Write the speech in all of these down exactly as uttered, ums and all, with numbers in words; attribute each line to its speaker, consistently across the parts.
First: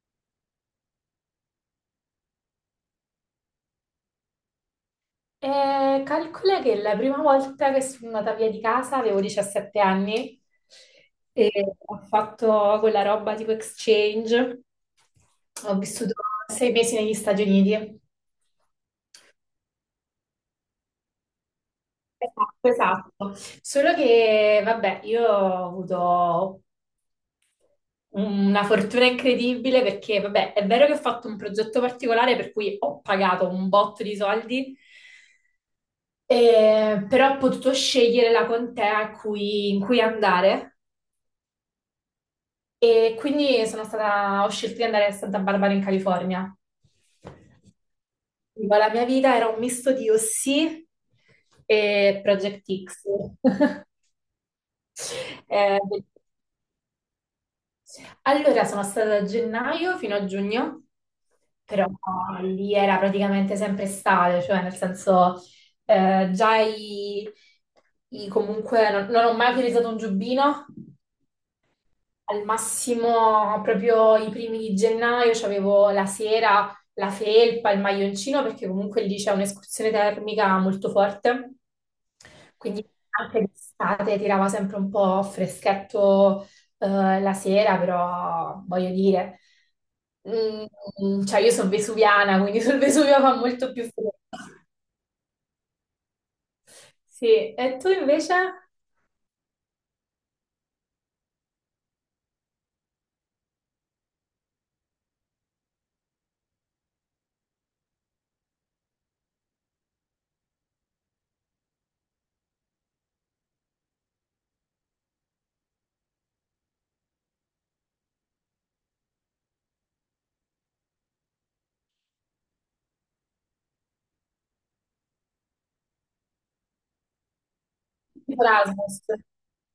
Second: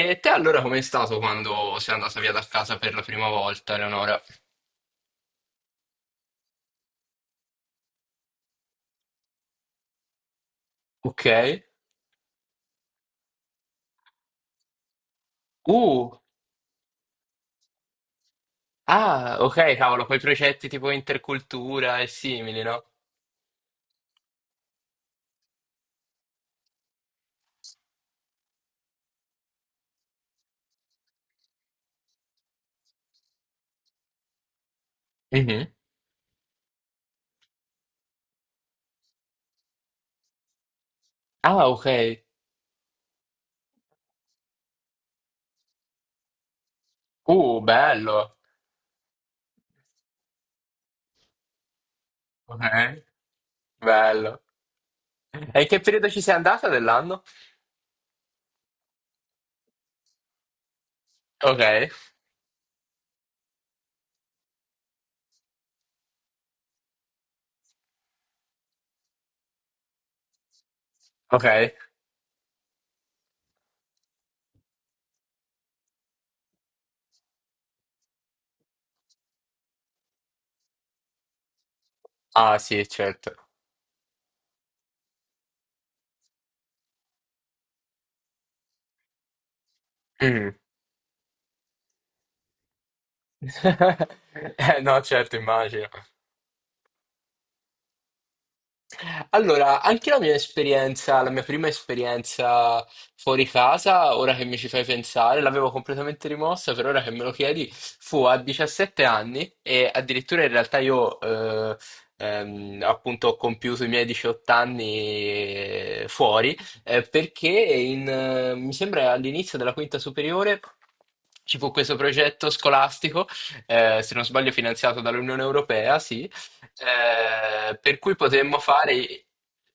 Speaker 1: E te allora com'è stato quando sei andata via da casa per la prima volta, Eleonora?
Speaker 2: Eh, calcola che la prima volta che sono andata via di casa avevo diciassette anni
Speaker 1: Ok.
Speaker 2: e ho fatto quella roba tipo exchange. Ho vissuto
Speaker 1: Uh,
Speaker 2: sei mesi negli Stati Uniti.
Speaker 1: ah, ok, cavolo, quei progetti tipo intercultura e simili,
Speaker 2: Esatto,
Speaker 1: no?
Speaker 2: esatto. Solo che, vabbè, io ho avuto una fortuna incredibile perché, vabbè, è vero che ho fatto un progetto particolare per cui ho pagato un botto di soldi,
Speaker 1: Mhm.
Speaker 2: eh, però ho potuto scegliere la contea a cui- in cui andare.
Speaker 1: Ah, ok.
Speaker 2: E quindi sono stata, ho scelto di andare a Santa Barbara in California.
Speaker 1: Uh, bello.
Speaker 2: Dico, la mia vita era un misto di O C e Project
Speaker 1: Ok,
Speaker 2: X.
Speaker 1: bello. E in che
Speaker 2: Eh,
Speaker 1: periodo ci sei andata dell'anno?
Speaker 2: allora, sono stata da gennaio fino a giugno,
Speaker 1: Ok,
Speaker 2: però lì era praticamente sempre estate, cioè nel senso eh, già i, i- comunque non, non ho mai utilizzato un giubbino.
Speaker 1: ok.
Speaker 2: Al massimo, proprio i primi di gennaio, c'avevo la sera la felpa, il maglioncino, perché comunque lì c'è un'escursione termica molto forte.
Speaker 1: Ah, sì,
Speaker 2: Quindi
Speaker 1: certo.
Speaker 2: anche d'estate tirava sempre un po' freschetto, eh, la sera, però voglio dire,
Speaker 1: Mm.
Speaker 2: mm, cioè io sono vesuviana, quindi sul Vesuvio fa molto più freddo.
Speaker 1: Eh, no, certo, immagino.
Speaker 2: Sì, e tu invece?
Speaker 1: Allora, anche la mia esperienza, la mia prima esperienza fuori casa, ora che mi ci fai pensare, l'avevo completamente rimossa, per ora che me lo chiedi, fu a diciassette anni e addirittura in realtà io eh, ehm, appunto ho compiuto i miei diciotto anni eh, fuori, eh, perché in, eh, mi sembra all'inizio della quinta superiore ci fu questo progetto scolastico, eh, se non sbaglio finanziato dall'Unione Europea, sì eh, per cui potremmo
Speaker 2: Erasmus.
Speaker 1: fare.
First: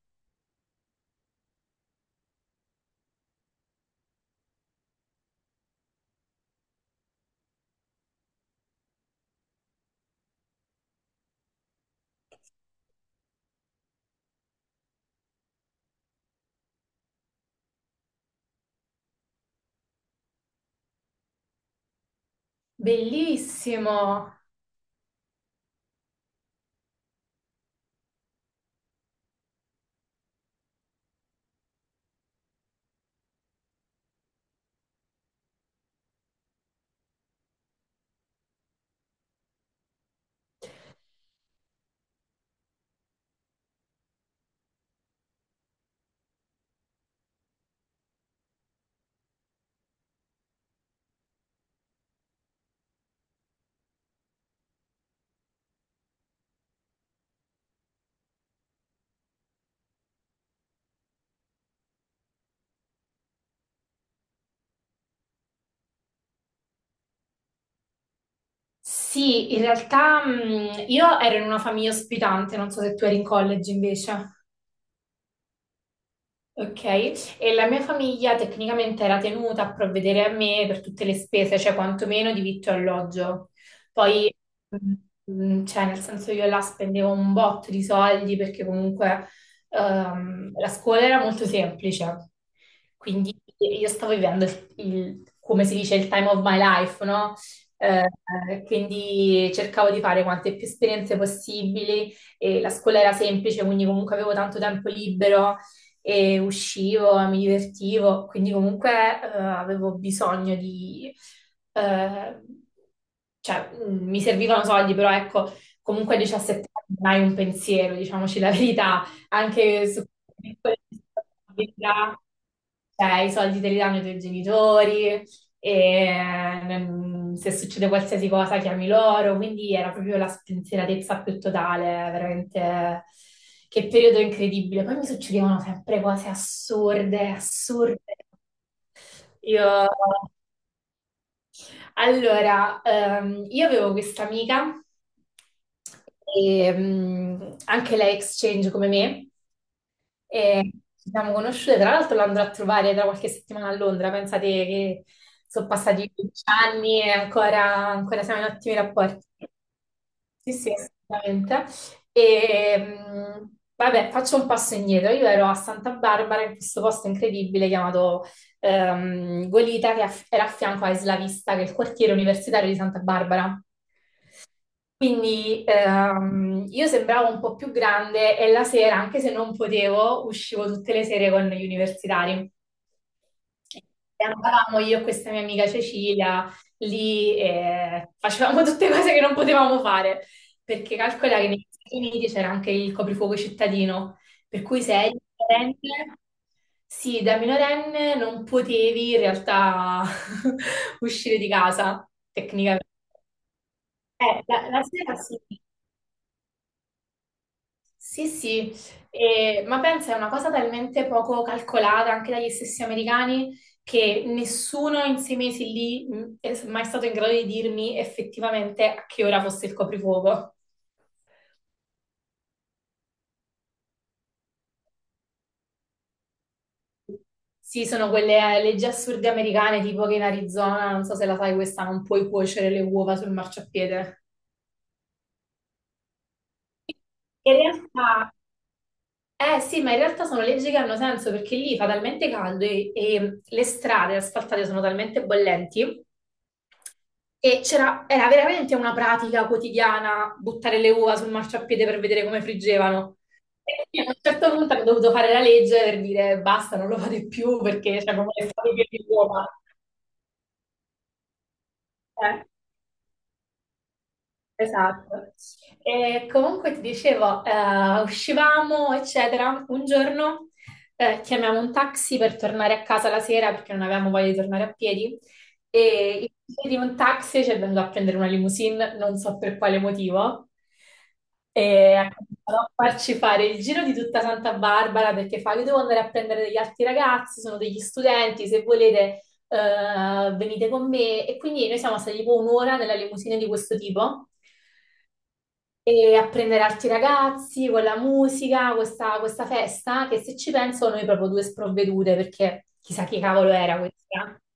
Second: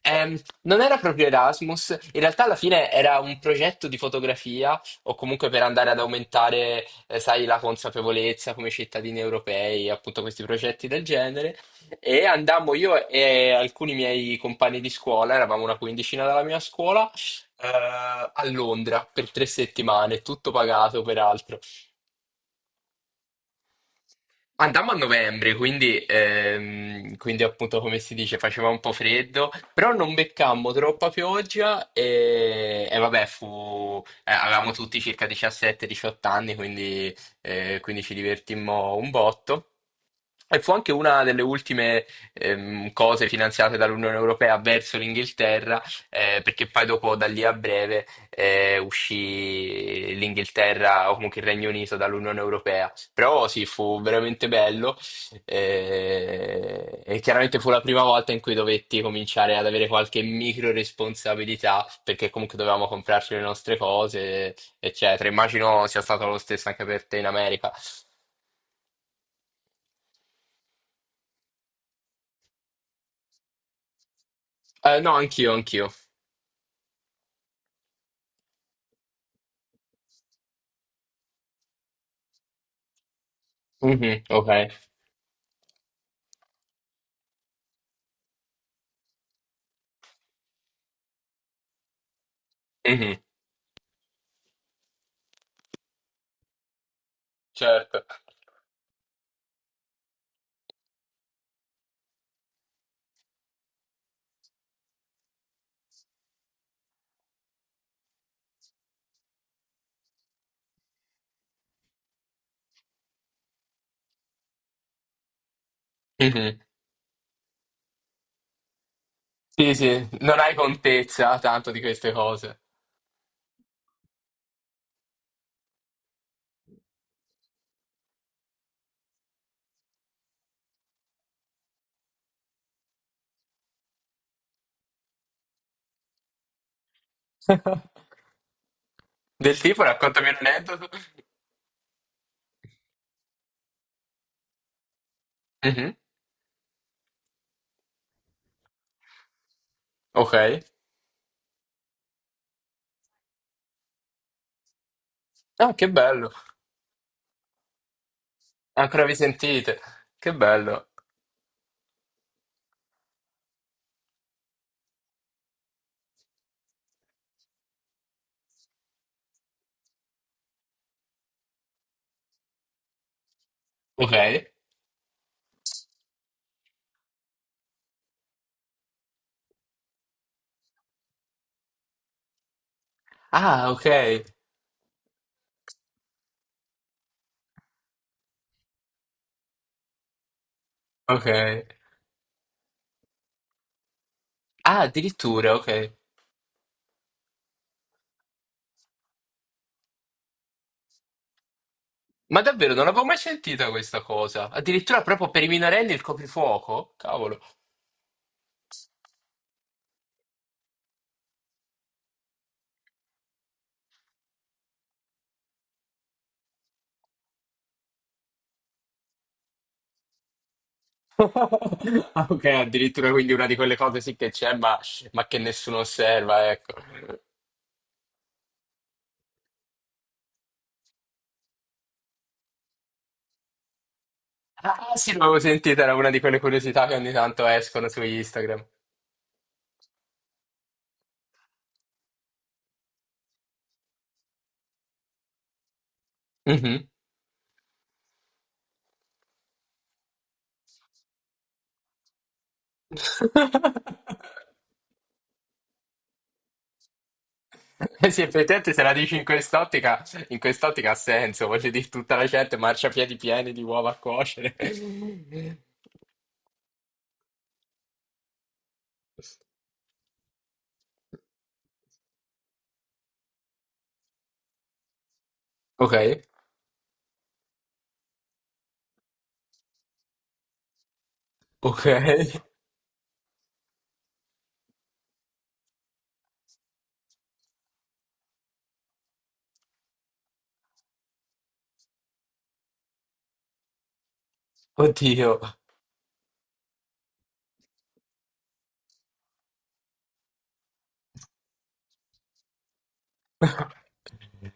Speaker 1: ehm, Non era proprio Erasmus, in realtà alla fine era un progetto di fotografia o comunque per andare ad aumentare, eh, sai, la consapevolezza come cittadini europei, appunto questi progetti del genere. E andammo io e alcuni miei compagni di scuola, eravamo una quindicina dalla mia scuola, eh, a Londra per tre settimane, tutto pagato peraltro.
Speaker 2: Bellissimo.
Speaker 1: Andammo a novembre, quindi, ehm, quindi appunto come si dice faceva un po' freddo, però non beccammo troppa pioggia e, e vabbè, fu, eh, avevamo tutti circa diciassette diciotto anni, quindi, eh, quindi ci divertimmo un botto. E fu anche una delle ultime ehm, cose finanziate dall'Unione Europea verso l'Inghilterra, eh, perché poi dopo da lì a breve eh, uscì l'Inghilterra o comunque il Regno Unito dall'Unione Europea. Però sì, fu veramente bello eh, e chiaramente fu la prima volta in cui dovetti cominciare ad avere qualche micro responsabilità, perché comunque dovevamo comprarci le nostre cose, eccetera. Immagino sia stato lo stesso anche per te in America.
Speaker 2: Sì, in realtà mh, io ero in una famiglia ospitante, non so se tu eri in college invece.
Speaker 1: Eh, no, anch'io, anch'io.
Speaker 2: Ok, e la mia famiglia tecnicamente era tenuta a provvedere a me per tutte le spese, cioè quantomeno di vitto e alloggio.
Speaker 1: Mhm,
Speaker 2: Poi,
Speaker 1: ok.
Speaker 2: mm, mm, cioè, nel senso io là spendevo un botto di soldi perché comunque ehm, la scuola era molto semplice,
Speaker 1: Mhm.
Speaker 2: quindi io stavo vivendo il, il- come si dice, il time of my life, no?
Speaker 1: Certo.
Speaker 2: Eh, quindi cercavo di fare quante più esperienze possibili e la scuola era semplice, quindi comunque avevo tanto tempo libero e uscivo, mi divertivo, quindi comunque eh, avevo bisogno di... eh, cioè, mm, mi servivano soldi, però ecco, comunque a
Speaker 1: Mhm.
Speaker 2: diciassette anni non hai un pensiero, diciamoci la verità,
Speaker 1: Sì,
Speaker 2: anche su
Speaker 1: sì,
Speaker 2: quelle
Speaker 1: non hai
Speaker 2: piccole
Speaker 1: contezza tanto di queste
Speaker 2: responsabilità.
Speaker 1: cose.
Speaker 2: Cioè, i soldi te li danno i tuoi genitori, e ehm, se succede qualsiasi cosa chiami loro, quindi era proprio la spensieratezza più totale, veramente che periodo incredibile. Poi mi succedevano sempre cose assurde, assurde.
Speaker 1: Del
Speaker 2: Io...
Speaker 1: tipo, raccontami un aneddoto.
Speaker 2: Allora, ehm, io avevo questa amica,
Speaker 1: Mhm.
Speaker 2: e, mm, anche lei exchange come me.
Speaker 1: Ok.
Speaker 2: E ci siamo conosciute, tra l'altro l'andrò a trovare tra qualche settimana a Londra, pensate che sono
Speaker 1: Ah, che
Speaker 2: passati
Speaker 1: bello.
Speaker 2: quindici anni e ancora, ancora siamo in ottimi
Speaker 1: Ancora vi
Speaker 2: rapporti.
Speaker 1: sentite? Che
Speaker 2: Sì, sì,
Speaker 1: bello.
Speaker 2: assolutamente. E, mh, vabbè, faccio un passo indietro. Io ero a Santa Barbara, in questo posto incredibile chiamato ehm, Goleta, che aff- era a fianco a Isla Vista, che è il quartiere universitario di Santa Barbara.
Speaker 1: Ok.
Speaker 2: Quindi ehm, io sembravo un po' più grande e la sera, anche se non potevo, uscivo tutte le sere con gli universitari.
Speaker 1: Ah, ok.
Speaker 2: E andavamo io e questa mia amica Cecilia lì e facevamo tutte cose che non potevamo fare, perché
Speaker 1: Ok.
Speaker 2: calcola che negli Stati Uniti c'era anche il coprifuoco cittadino, per
Speaker 1: Ah,
Speaker 2: cui se eri
Speaker 1: addirittura, ok.
Speaker 2: minorenne, sì, da minorenne non potevi in realtà uscire di casa,
Speaker 1: Ma davvero,
Speaker 2: tecnicamente.
Speaker 1: non avevo mai sentita questa
Speaker 2: Eh,
Speaker 1: cosa.
Speaker 2: la, la
Speaker 1: Addirittura
Speaker 2: sera
Speaker 1: proprio
Speaker 2: sì.
Speaker 1: per i minorenni il coprifuoco? Cavolo.
Speaker 2: Sì, sì, E- ma pensa, è una cosa talmente poco calcolata anche dagli stessi americani che nessuno in sei mesi lì mh, è mai stato in grado di dirmi effettivamente a che ora fosse il coprifuoco.
Speaker 1: Ah, ok, addirittura quindi una di quelle cose sì che c'è, ma, ma che nessuno osserva, ecco.
Speaker 2: Sì, sono quelle eh, leggi assurde americane, tipo che in Arizona, non so se la sai questa, non puoi cuocere le uova sul marciapiede.
Speaker 1: Ah, ah, sì, l'avevo sentita, era una di quelle curiosità che ogni tanto
Speaker 2: In
Speaker 1: escono su
Speaker 2: realtà,
Speaker 1: Instagram.
Speaker 2: eh sì, ma in realtà sono leggi che hanno senso perché lì fa talmente caldo e, e le strade asfaltate sono talmente bollenti.
Speaker 1: Mhm.
Speaker 2: E c'era, era veramente una pratica quotidiana buttare le uova sul marciapiede per vedere come friggevano. E quindi a un certo punto hanno dovuto fare la legge per dire basta, non lo fate più perché
Speaker 1: Eh
Speaker 2: c'è
Speaker 1: sì,
Speaker 2: come le fate
Speaker 1: effettivamente se la
Speaker 2: le
Speaker 1: dici in
Speaker 2: uova.
Speaker 1: quest'ottica, in quest'ottica ha senso, voglio dire, tutta la
Speaker 2: Eh.
Speaker 1: gente marciapiedi pieni di uova a cuocere.
Speaker 2: Esatto. E comunque ti dicevo, eh, uscivamo, eccetera. Un giorno eh, chiamiamo un taxi per tornare a casa la sera perché non avevamo voglia di tornare a piedi.
Speaker 1: Ok,
Speaker 2: E invece di un taxi ci è venuto a prendere una limousine, non so per quale motivo.
Speaker 1: ok.
Speaker 2: E ha cominciato a farci fare il giro di tutta Santa Barbara perché fa: io devo andare a prendere degli altri ragazzi, sono degli studenti, se volete eh, venite con me. E quindi noi siamo stati tipo un'ora nella limousine di questo tipo
Speaker 1: Oddio.
Speaker 2: e apprendere altri ragazzi con la musica, questa, questa festa, che se ci penso noi proprio due sprovvedute, perché chissà chi cavolo era questa.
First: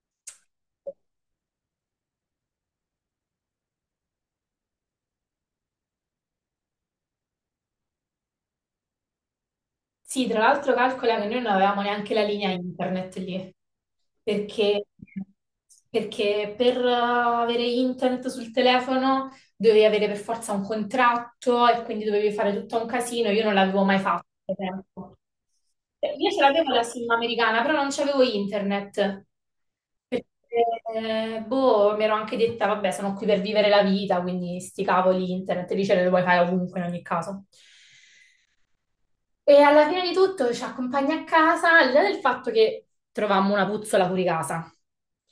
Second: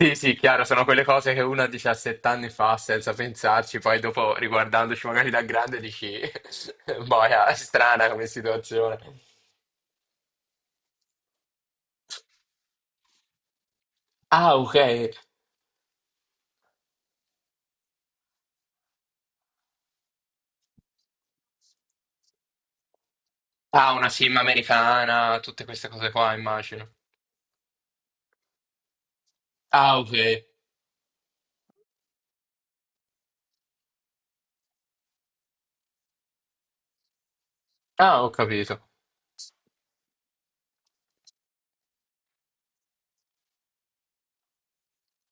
Speaker 1: Sì, sì, chiaro, sono quelle cose che uno a diciassette anni fa senza pensarci, poi dopo riguardandoci magari da grande dici, boia, è strana come situazione.
Speaker 2: Sì, tra l'altro calcola che noi non avevamo neanche la linea internet lì.
Speaker 1: Ah, ok.
Speaker 2: perché, perché per eh, avere internet sul telefono dovevi avere per forza un contratto e quindi dovevi fare tutto un casino. Io non l'avevo
Speaker 1: Ah,
Speaker 2: mai
Speaker 1: una
Speaker 2: fatto.
Speaker 1: sim
Speaker 2: Per esempio.
Speaker 1: americana, tutte queste cose
Speaker 2: Eh, Io
Speaker 1: qua,
Speaker 2: ce l'avevo la
Speaker 1: immagino.
Speaker 2: SIM americana, però non c'avevo internet.
Speaker 1: Ah, ok.
Speaker 2: Perché, eh, boh, mi ero anche detta, vabbè, sono qui per vivere la vita, quindi sti cavoli internet, lì ce le puoi fare ovunque in ogni caso.
Speaker 1: Ah, ho capito.
Speaker 2: E alla fine di tutto ci accompagna a casa, al di là del fatto che trovammo una puzzola fuori casa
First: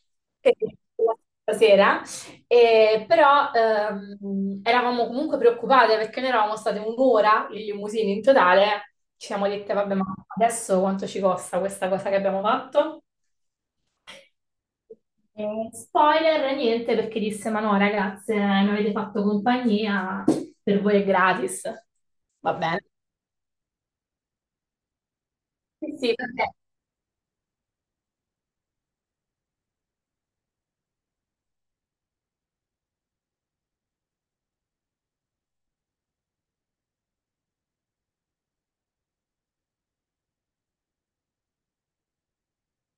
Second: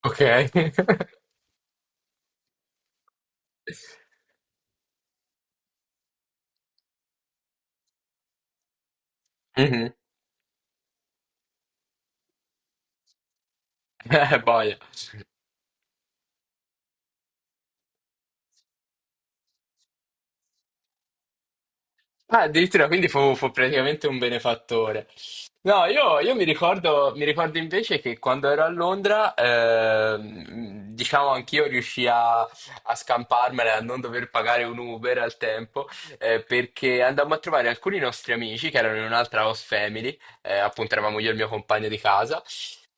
Speaker 1: Ok.
Speaker 2: che stasera, eh, però ehm, eravamo comunque preoccupate perché noi eravamo state un'ora in limousine in totale, ci siamo dette,
Speaker 1: Mhm.
Speaker 2: vabbè, ma adesso quanto ci costa questa cosa che abbiamo fatto?
Speaker 1: Eh, boia.
Speaker 2: Eh, spoiler, niente, perché disse, ma no, ragazze, mi avete fatto compagnia, per voi è gratis.
Speaker 1: Ah,
Speaker 2: Va bene.
Speaker 1: addirittura, quindi fu, fu praticamente un benefattore. No,
Speaker 2: Sì, sì,
Speaker 1: io, io mi
Speaker 2: perché
Speaker 1: ricordo, mi ricordo invece che quando ero a Londra, ehm, diciamo anch'io riuscii a, a scamparmela, a non dover pagare un Uber al tempo, eh, perché andammo a trovare alcuni nostri amici che erano in un'altra house family, eh, appunto eravamo io e il mio compagno di casa,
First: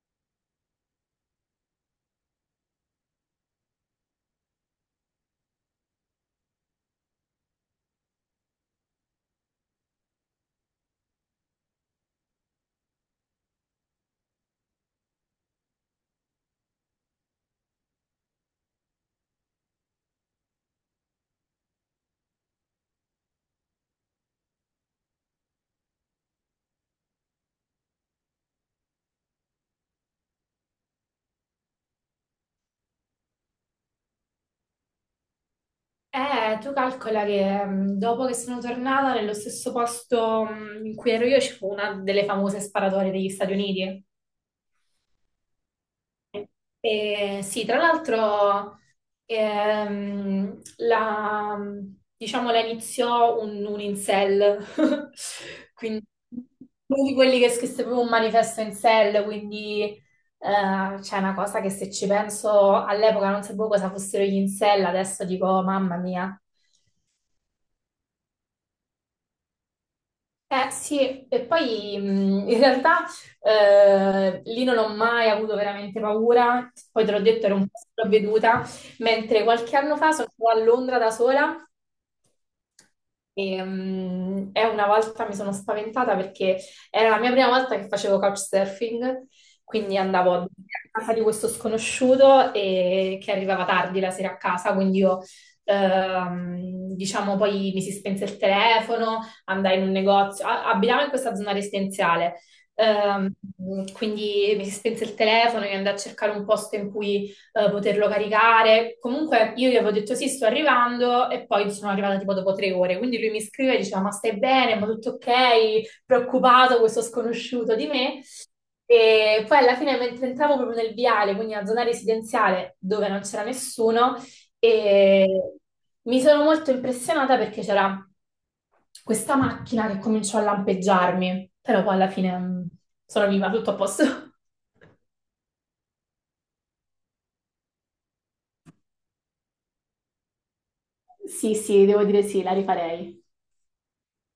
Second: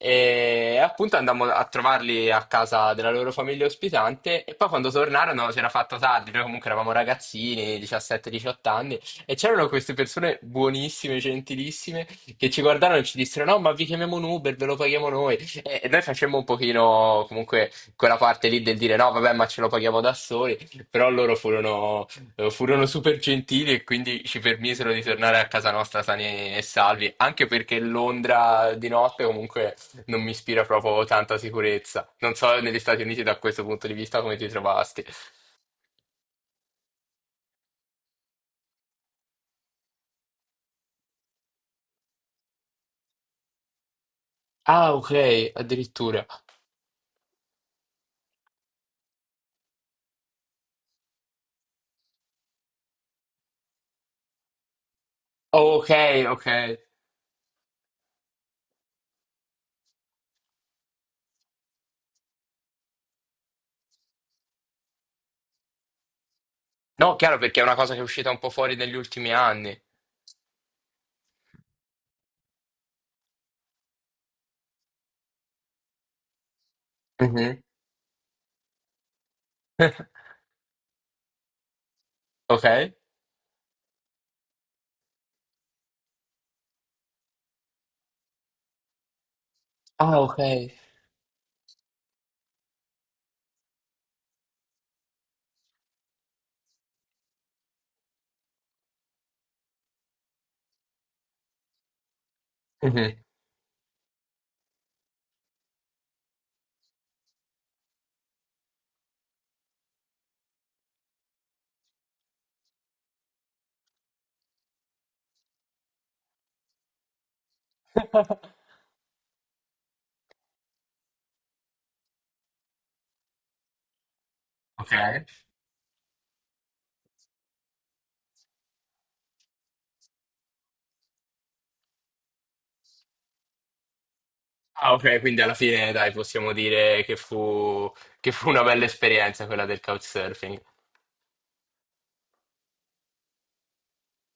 Speaker 1: e appunto andammo a trovarli a casa della loro famiglia ospitante e poi quando tornarono si era fatto tardi, noi comunque eravamo ragazzini, diciassette diciotto anni, e c'erano queste persone buonissime, gentilissime, che ci guardarono e ci dissero no, ma vi chiamiamo un Uber, ve lo paghiamo noi. E, e noi facemmo un pochino comunque quella parte lì del dire no, vabbè, ma ce lo paghiamo da soli, però loro furono, eh, furono super gentili e quindi ci permisero di tornare a casa nostra sani e salvi, anche perché Londra di notte comunque non mi ispira proprio tanta sicurezza. Non so negli Stati Uniti da questo punto di vista come ti trovasti.
Speaker 2: Eh, tu calcola che mh, dopo che sono tornata nello stesso posto mh, in cui ero io, ci fu una delle famose sparatorie degli Stati Uniti.
Speaker 1: Ah, ok, addirittura.
Speaker 2: E sì, tra l'altro ehm, la, diciamo, la iniziò un, un incel,
Speaker 1: Oh, ok,
Speaker 2: quindi
Speaker 1: ok.
Speaker 2: uno di quelli che scrisse proprio un manifesto incel, quindi eh, c'è una cosa che se ci penso all'epoca non sapevo cosa fossero gli incel, adesso dico mamma mia.
Speaker 1: No, chiaro perché è una cosa che è uscita un po' fuori negli ultimi anni.
Speaker 2: Eh sì, e poi mh, in realtà eh, lì non ho mai avuto veramente paura, poi te l'ho detto ero
Speaker 1: Mhm.
Speaker 2: un po' sprovveduta, mentre qualche anno fa sono stata a Londra da sola
Speaker 1: Ok.
Speaker 2: e, mm, e una volta mi sono spaventata perché era la mia prima volta che facevo couchsurfing, quindi
Speaker 1: Ah,
Speaker 2: andavo
Speaker 1: ok.
Speaker 2: a casa di questo sconosciuto e che arrivava tardi la sera a casa, quindi io, ehm, diciamo, poi mi si spense il telefono, andai in un negozio, a- abitavo in questa zona residenziale,
Speaker 1: Mhm.
Speaker 2: ehm, quindi mi si spense il telefono e andai a cercare un posto in cui eh, poterlo caricare. Comunque io gli avevo detto sì, sto arrivando e poi sono arrivata tipo dopo tre ore. Quindi lui mi scriveva e diceva ma stai bene, ma tutto ok, preoccupato questo sconosciuto di me. E poi alla fine mentre entravo proprio nel viale, quindi una zona residenziale dove non c'era nessuno,
Speaker 1: Ok.
Speaker 2: e mi sono molto impressionata perché c'era questa macchina che cominciò a lampeggiarmi, però poi alla fine mm, sono viva, tutto a posto.
Speaker 1: Ah, ok, quindi alla fine, dai, possiamo dire che fu, che fu una bella esperienza quella del couchsurfing.
Speaker 2: Sì, sì, devo dire sì, la rifarei.